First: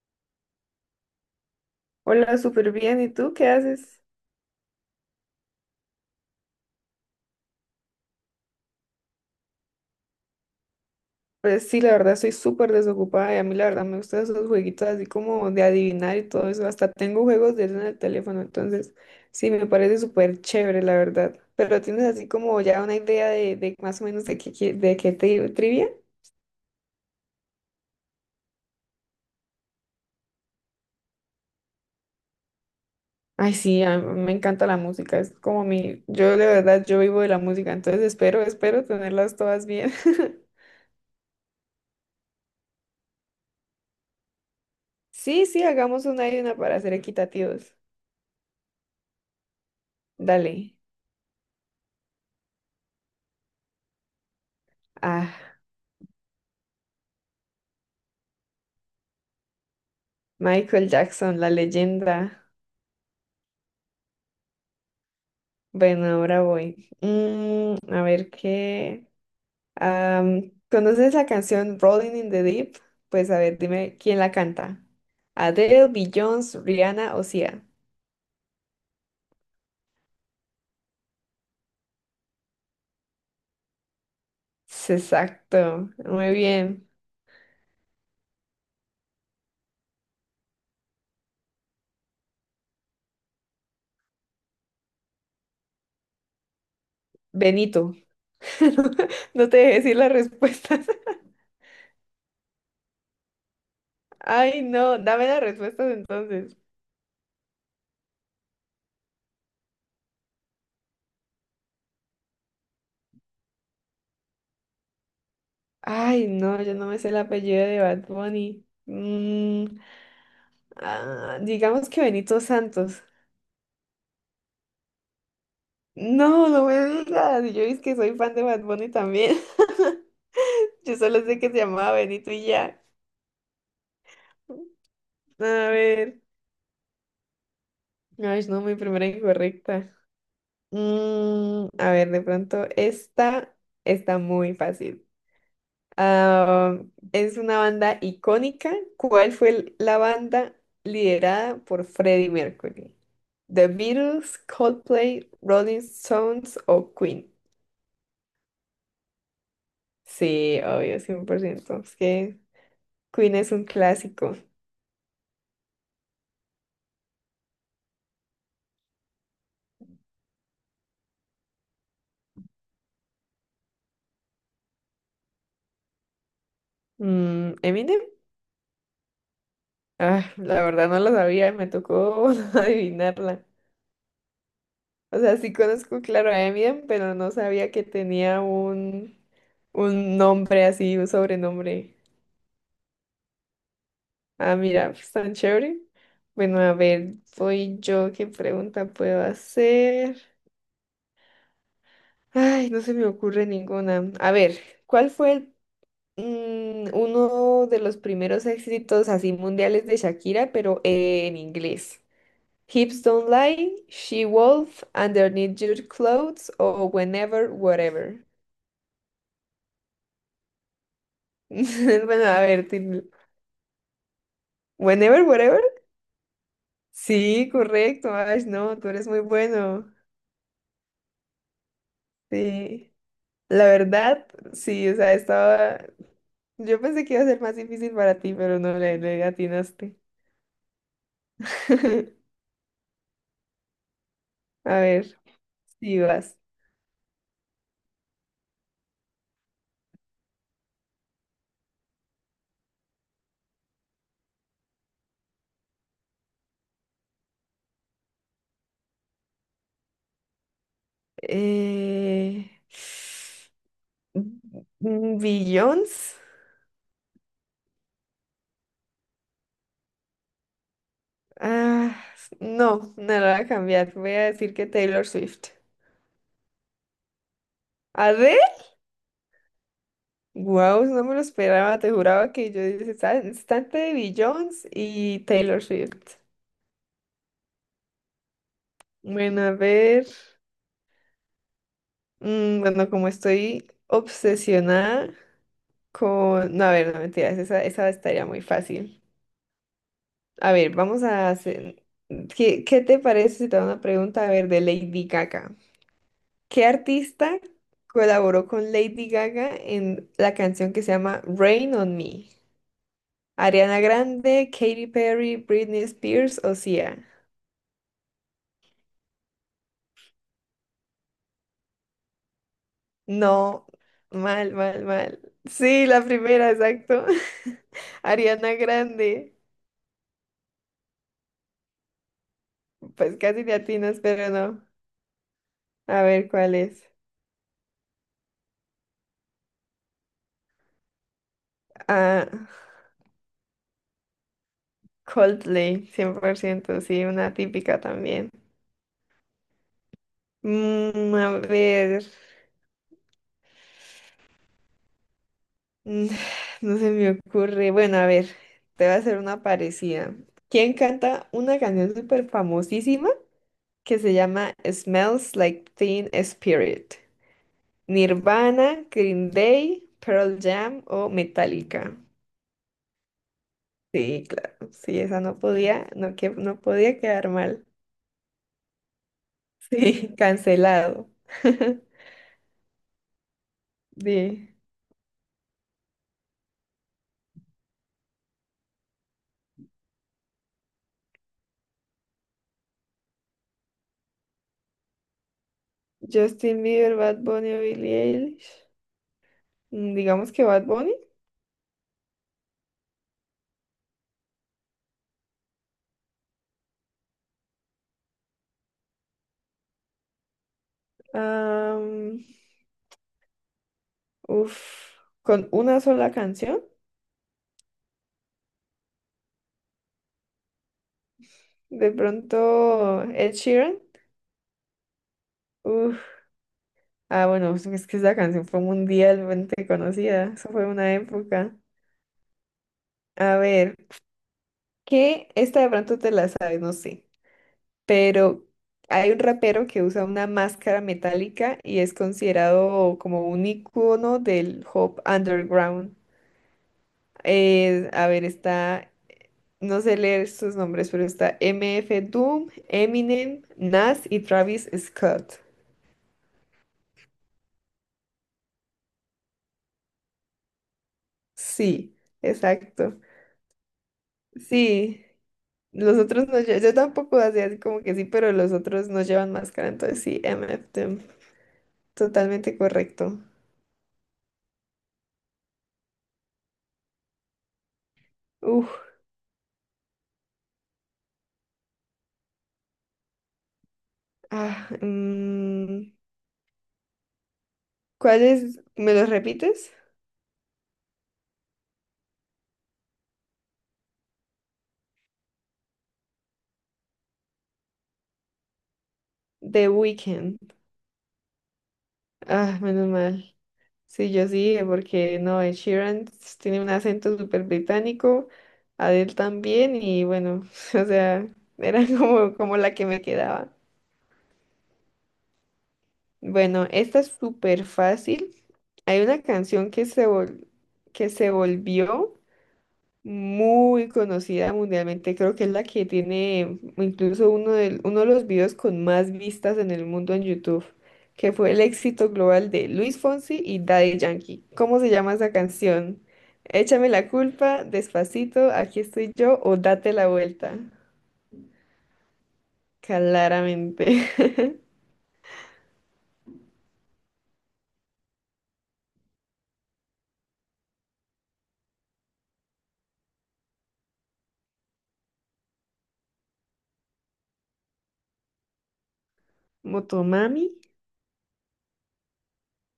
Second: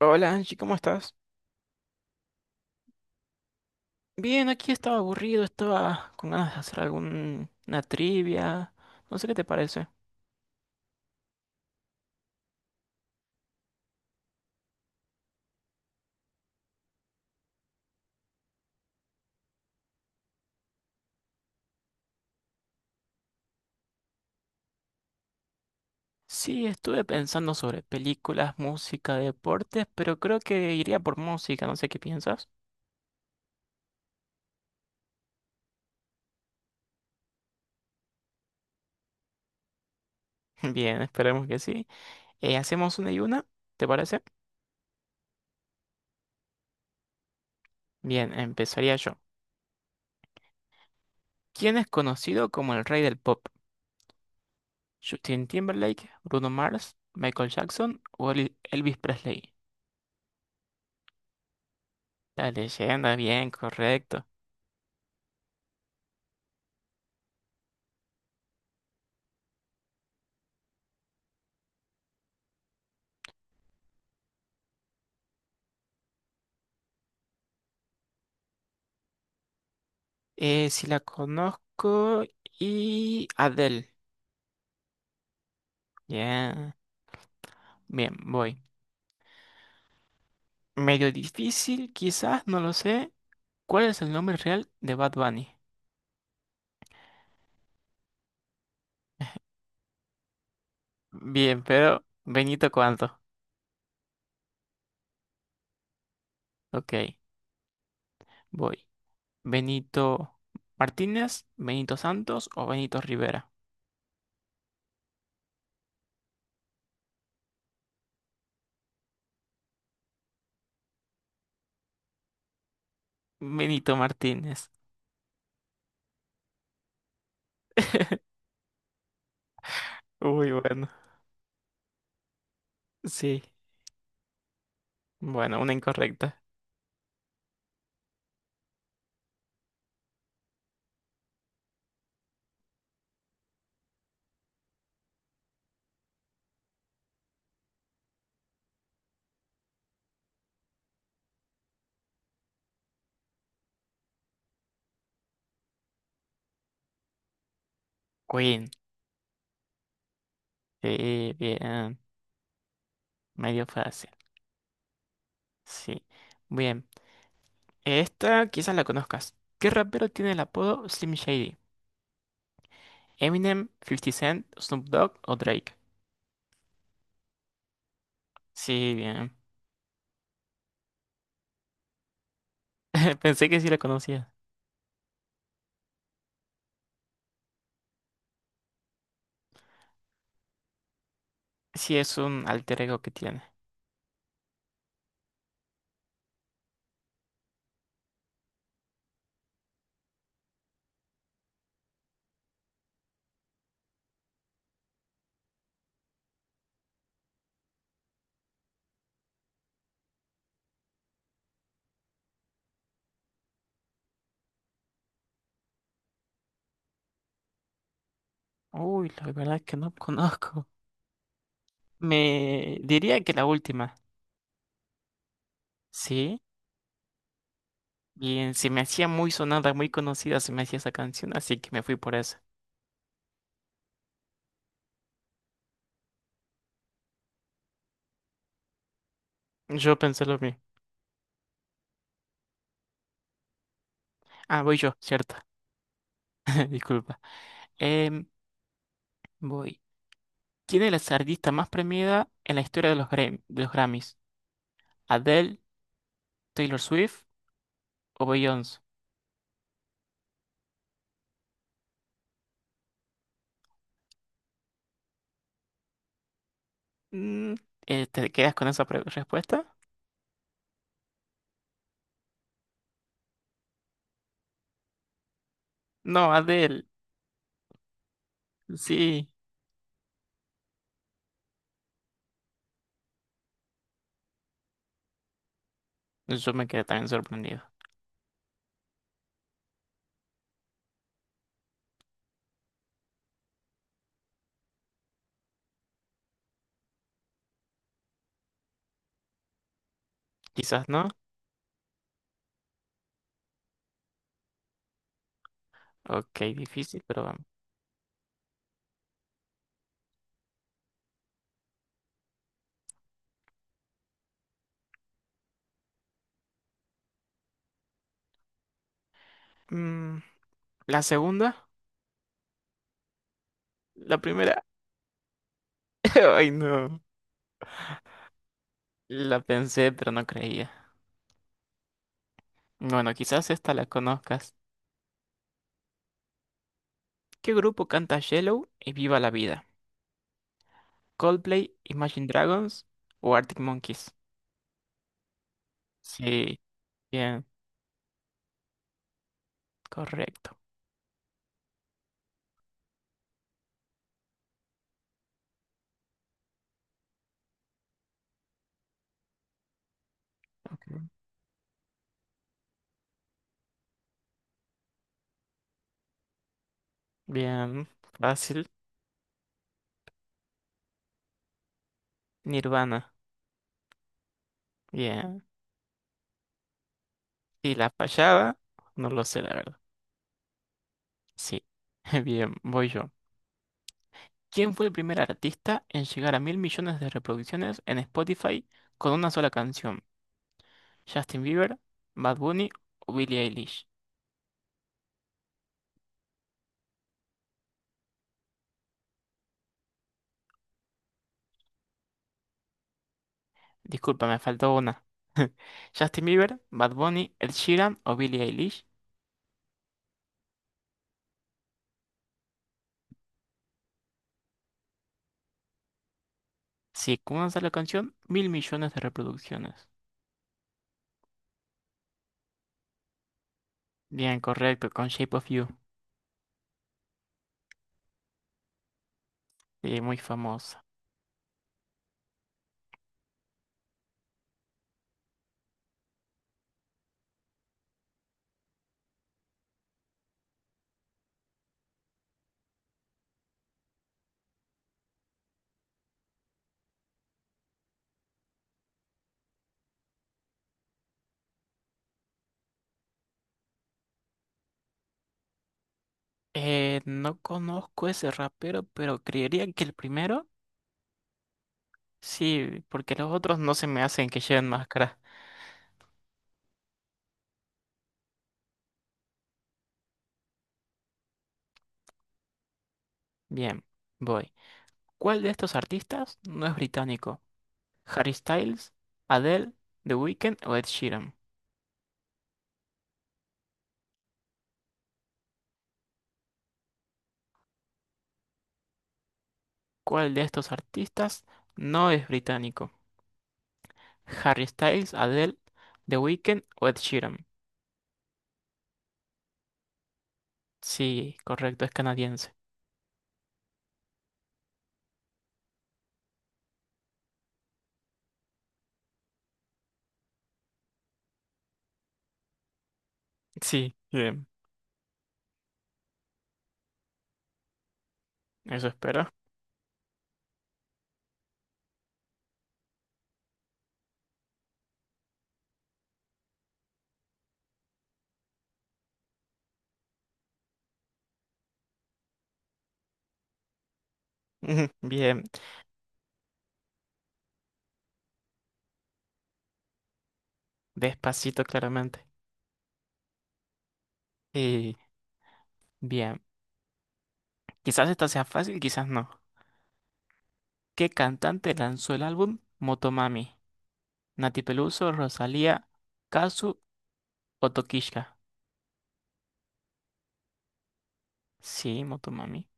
Hola Angie, ¿cómo estás? Hola, súper bien. ¿Y tú qué haces? Bien, aquí estaba aburrido, estaba con ganas de hacer alguna trivia. No sé qué te parece. Pues sí, la verdad estoy súper desocupada y a mí la verdad me gustan esos jueguitos así como de adivinar y todo eso. Hasta tengo juegos de eso en el teléfono, entonces sí, me parece súper chévere, la verdad. Pero tienes así como ya una idea de más o menos de qué, de qué te trivia. Sí, estuve pensando sobre películas, música, deportes, pero creo que iría por música, no sé qué piensas. Ay, sí, a mí me encanta la música, es como mi, yo de verdad, yo vivo de la música, entonces espero tenerlas todas bien. Bien, esperemos que sí. Hacemos una y una, ¿te parece? Sí, sí, hagamos una y una para ser equitativos. Bien, empezaría yo. Dale. ¿Quién es conocido como el rey del pop? ¿Justin Ah. Timberlake, Bruno Mars, Michael Jackson o Elvis Presley? Michael Jackson, la leyenda. La leyenda, bien, correcto. Bueno, ahora voy. Mm, a ver qué. Am, ¿Conoces la canción Rolling in the Deep? Pues a ver, dime quién la canta. Adele, Beyoncé, Rihanna o Sia. Si la conozco y Adele. Es Exacto, muy Ya. bien. Bien, voy. Medio difícil, quizás, no lo sé. ¿Cuál es el nombre real de Bad Bunny? Benito. No te dejé decir las respuestas. Bien, pero Benito, ¿cuánto? Ay, no, dame las respuestas entonces. Ok, voy. ¿Benito Martínez, Benito Santos o Benito Rivera? Ay, no, yo no me sé el apellido de Bad Bunny. Digamos que Benito Santos. Benito Martínez. No, no me digas. Yo es que soy fan de Bad Bunny también. Uy, bueno. Yo solo sé que se llamaba Benito y ya. Sí. A Bueno, una ver. incorrecta. Ay, no, mi primera incorrecta. Mm, a ver, de pronto esta está muy fácil. Ah, es una banda icónica. ¿Cuál fue la banda liderada por Freddie Mercury? ¿The Beatles, Coldplay, Rolling Stones o Queen? Queen. Sí, obvio, Sí, 100%. Es bien. que Queen es un Medio fácil. clásico. Sí. Bien. Esta quizás la conozcas. ¿Qué rapero tiene el apodo Slim Shady? ¿Eminem, Fifty Cent, Snoop Dogg o Drake? Mm, Eminem, Sí, bien. La verdad no lo sabía, me tocó adivinarla. Pensé que sí la conocía. O sea, sí conozco, claro, a Eminem, pero no sabía que tenía un nombre así, un Sí, sobrenombre. es un alter ego que tiene. Ah, mira, pues, tan chévere. Bueno, a ver, soy yo, ¿qué pregunta puedo hacer? Ay, no se me ocurre ninguna. A ver, ¿cuál fue uno de los primeros éxitos así mundiales de Shakira, pero en inglés? Hips don't lie, she wolf, underneath your clothes, o whenever, whatever. Uy, la verdad es que no conozco. Bueno, a ver, Me diría que la última. whenever, whatever. Sí, Sí, correcto, Ash, bien, se no, me tú eres hacía muy muy sonada, muy bueno. conocida, se me hacía esa canción, así que me fui por esa. Sí, la verdad, sí, o sea, estaba. Yo pensé que iba a ser más difícil para ti, pero no le atinaste. Yo pensé lo mismo. Ah, voy A yo, ver, cierto. sí vas. Disculpa. Em, Voy. ¿Quién es la artista más premiada en la historia de los, de los Grammys? ¿Adele, Taylor Swift o Beyoncé? Eh... Billions. Mm, ¿Te quedas con esa respuesta? Ah, no, no lo voy a cambiar. Voy a decir que Taylor Swift. No, Adele. ¿Arre? Sí, Wow, no me lo esperaba. Te juraba que yo dije, Está entre de Jones y Taylor Swift". yo me quedé también sorprendido. Bueno, a ver. Bueno, como estoy obsesionada con. No, a ver, no mentiras. Esa estaría muy fácil. A ver, Quizás vamos no. a hacer. Qué te parece si te hago una pregunta, a ver, de Lady Gaga? Ok, ¿Qué difícil, pero artista vamos. colaboró con Lady Gaga en la canción que se llama Rain on Me? Ariana Grande, Katy Perry, Britney Spears o Sia. Mm, ¿la segunda? No, ¿La mal, primera? mal, mal. Sí, la Ay, primera, no. exacto. Ariana Grande. La pensé, pero no creía. Bueno, Pues casi quizás te esta la atinas, pero conozcas. no. A ver cuál es. ¿Qué grupo canta Yellow y Viva la Vida? ¿Coldplay, Imagine Ah, Dragons o Arctic Monkeys? Coldplay, cien por Sí, ciento, sí, una bien, típica también. correcto. Mm, a ver. Mm, No se me ocurre. Bueno, a ver, te voy a hacer una parecida. ¿Quién Ok. canta una canción súper famosísima que se llama Smells Like Teen Spirit? Bien, fácil. ¿Nirvana, Green Day, Pearl Jam o Metallica? Nirvana. Sí, claro. Sí, esa no Bien. podía, no, que, no podía quedar mal. Si la fallaba, no lo sé, la verdad. Sí, cancelado. Sí. Bien, voy yo. Sí. ¿Quién fue el primer artista en llegar a mil millones de reproducciones en Spotify con una sola canción? ¿Justin Bieber, Bad Bunny o Billie Eilish? Justin Bieber, Bad Bunny o Billie Eilish. Digamos que Bad Bunny. Disculpa, me faltó una. ¿Justin Bieber, Bad Bunny, Ed Sheeran o Billie Eilish? Uf, con una sola canción, Sí, con una sola canción, mil millones de reproducciones. de pronto Ed Sheeran. Bien, correcto, con Shape of You. Uf, bueno, es que esa canción fue mundialmente Sí, muy conocida, eso fue famosa. una época. A ver, que esta de pronto te la sabes, no sé, pero hay un rapero que usa una máscara metálica y es considerado como un icono del hop underground. A ver, está no sé leer sus nombres, pero está M F Doom, Eminem, Nas y Travis Scott. No conozco ese rapero, pero creería que el primero. Sí, Sí, exacto. porque los otros no se me hacen que lleven Sí, máscara. los otros no Yo tampoco hacía así como que sí, pero los otros no llevan máscara, entonces sí, MF them. Totalmente correcto. Bien, voy. ¿Cuál de estos artistas no es británico? ¿Harry Uf, Styles, Adele, The Weeknd o Ed Sheeran? ah, mm, ¿cuáles? ¿Me los repites? ¿Cuál de estos artistas no es británico? ¿Harry Styles, Adele, The Weeknd o Ed Sheeran? The Weeknd. Sí, correcto, es canadiense. Ah, menos mal. Sí, yo sí, dije, porque no, Ed Sheeran tiene un acento súper británico, Adele también, y bueno, o sea, era como, como la que me quedaba. Sí, bien, Bueno, esta es súper fácil. eso Hay una espero. canción que se que se volvió muy conocida mundialmente. Creo que es la que tiene incluso uno de los videos con más vistas en el mundo en YouTube, que fue el éxito global de Luis Fonsi y Daddy Yankee. ¿Cómo se llama esa Bien, canción? Échame la culpa, Despacito, Aquí estoy yo o Date la vuelta. despacito claramente. Claramente. Y bien, quizás esta sea fácil, quizás no. ¿Qué cantante lanzó el álbum Motomami? Nati Peluso, Rosalía, Kazu o Tokishka. Motomami, Sí, Motomami.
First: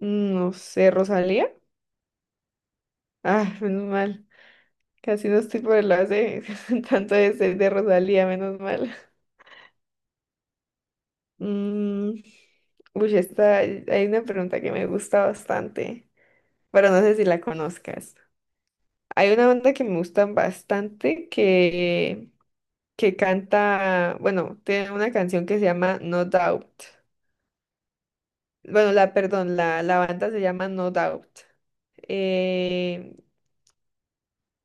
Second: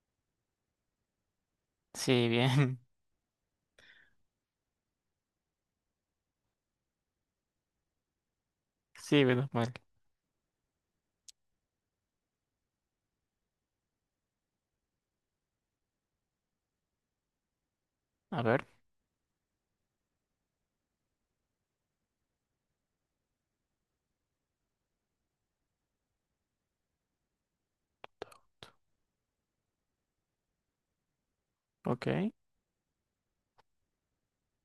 no sé, Rosalía. Sí, bien. Ah, menos mal. Casi no estoy por el lado de tanto de Rosalía, menos mal. Sí, menos mal. Mm, Hay una pregunta que me gusta bastante, pero no sé si la conozcas. A ver, Hay una banda que me gustan bastante que canta, bueno, tiene una canción que se llama No Doubt. Bueno, la banda se llama No Doubt. ok. Eh,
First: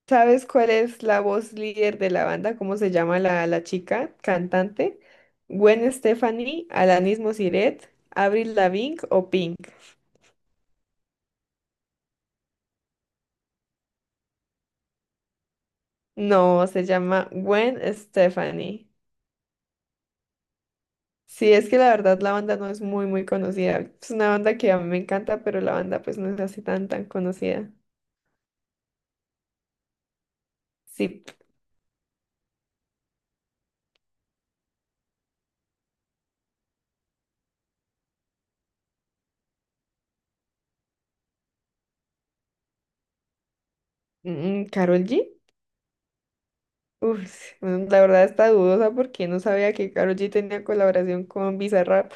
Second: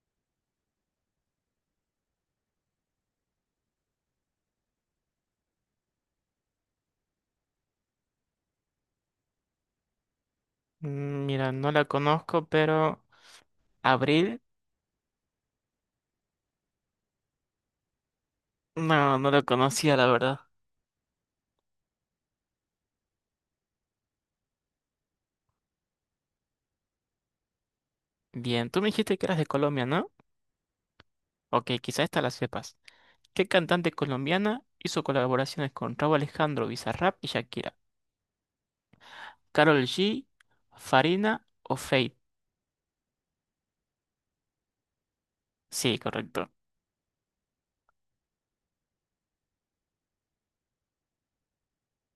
¿Sabes cuál es la voz líder de la banda? ¿Cómo se llama la chica cantante? ¿Gwen Stefani, Alanis Mosiret, Avril Lavigne o Pink? Mm, mira, no la conozco, pero... Abril, No, se llama Gwen Stefani. no, no la conocía, la verdad. Sí, es que la verdad la banda no es muy, muy conocida. Es una banda que a mí me encanta, pero la banda pues no es así tan, tan conocida. Bien, tú me dijiste que eras de Colombia, ¿no? Sí, Ok, quizá esta la sepas. ¿Qué cantante colombiana hizo colaboraciones con Rauw Alejandro, Bizarrap y Shakira? ¿Karol G, Farina o Fate? ¿Karol G? Sí, correcto. Uf, bueno, la verdad está dudosa porque no sabía que Karol G tenía colaboración con Bizarrap.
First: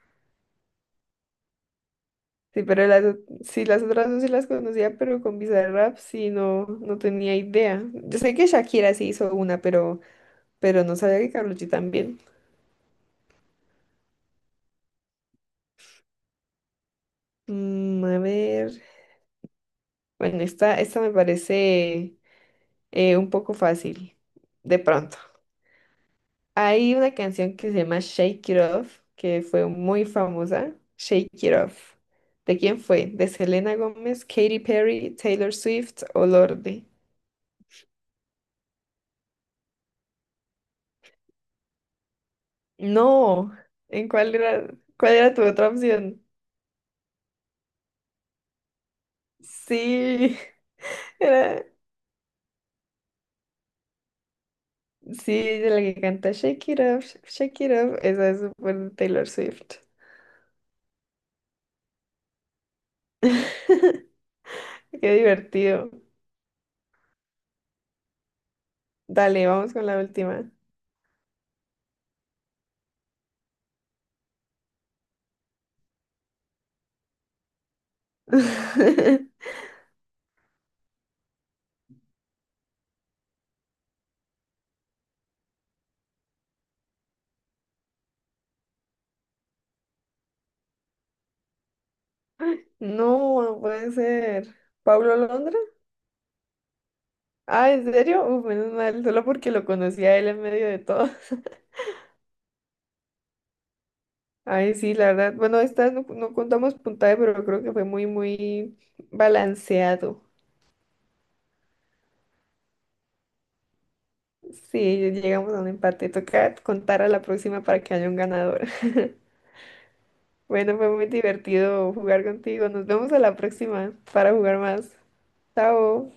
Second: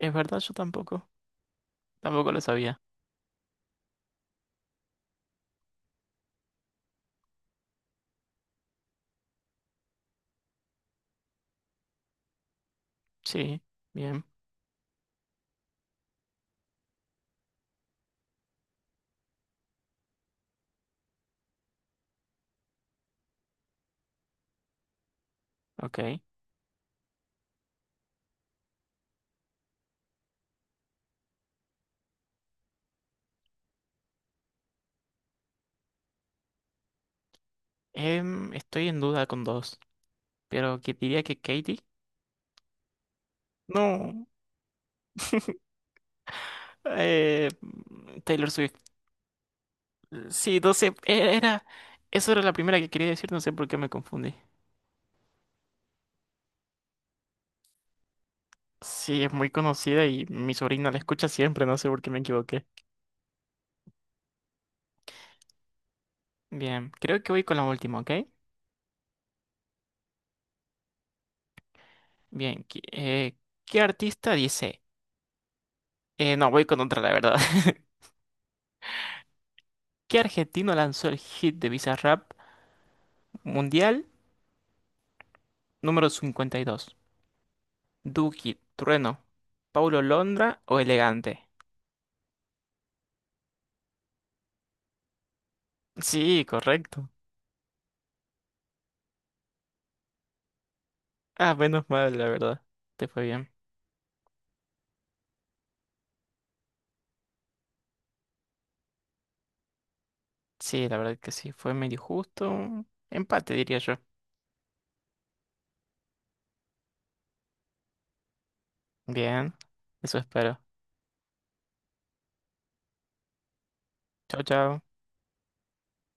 Es verdad, yo tampoco. Tampoco lo Sí, sabía. pero sí, las otras dos sí las conocía, pero con Bizarrap sí no, no tenía idea. Yo sé que Shakira sí hizo pero no sabía que Karol G también. Sí, bien, Mm, a ver, bueno, esta me parece un poco fácil, de pronto. ok. Hay una canción que se llama Shake It Off, que fue muy famosa. Shake It Off. ¿De quién fue? ¿De Selena Gómez, Katy Perry, Taylor Swift o Lorde? Em, estoy en duda con dos, pero que diría que Katie. No, ¿en No, cuál cuál era tu otra opción? eh, Taylor Swift. Sí, Sí, no sé, era, era, eso era la primera que quería decir, no sé por qué me confundí. sí, ella es la que canta Shake It Up, Shake It Up, esa es súper de Sí, Taylor es muy Swift. conocida y mi sobrina la escucha siempre, no sé por qué me equivoqué. Qué divertido. Bien, creo que voy con la última, ¿ok? Dale, vamos con la última. Bien, ¿qué artista dice? No, voy con otra, la verdad. ¿Qué argentino lanzó el hit de Bizarrap Mundial número 52? Duki, Trueno, Paulo Londra o Elegante. No, no puede ser. ¿Pablo Londra? Sí, correcto. Ah, ¿en serio? Uf, menos mal, solo porque lo conocí a él en medio de todo. Ah, menos mal, la verdad. Te fue bien. Ay, sí, la verdad. Bueno, esta no, no contamos puntaje, pero creo que fue muy, muy balanceado. Sí, la verdad que sí, fue medio justo. Empate, diría yo. Sí, llegamos a un empate. Toca contar a la próxima para que haya un ganador. Bien, eso espero. Bueno, fue muy divertido jugar contigo. Nos vemos a la próxima para Chao, jugar chao. más. Chao.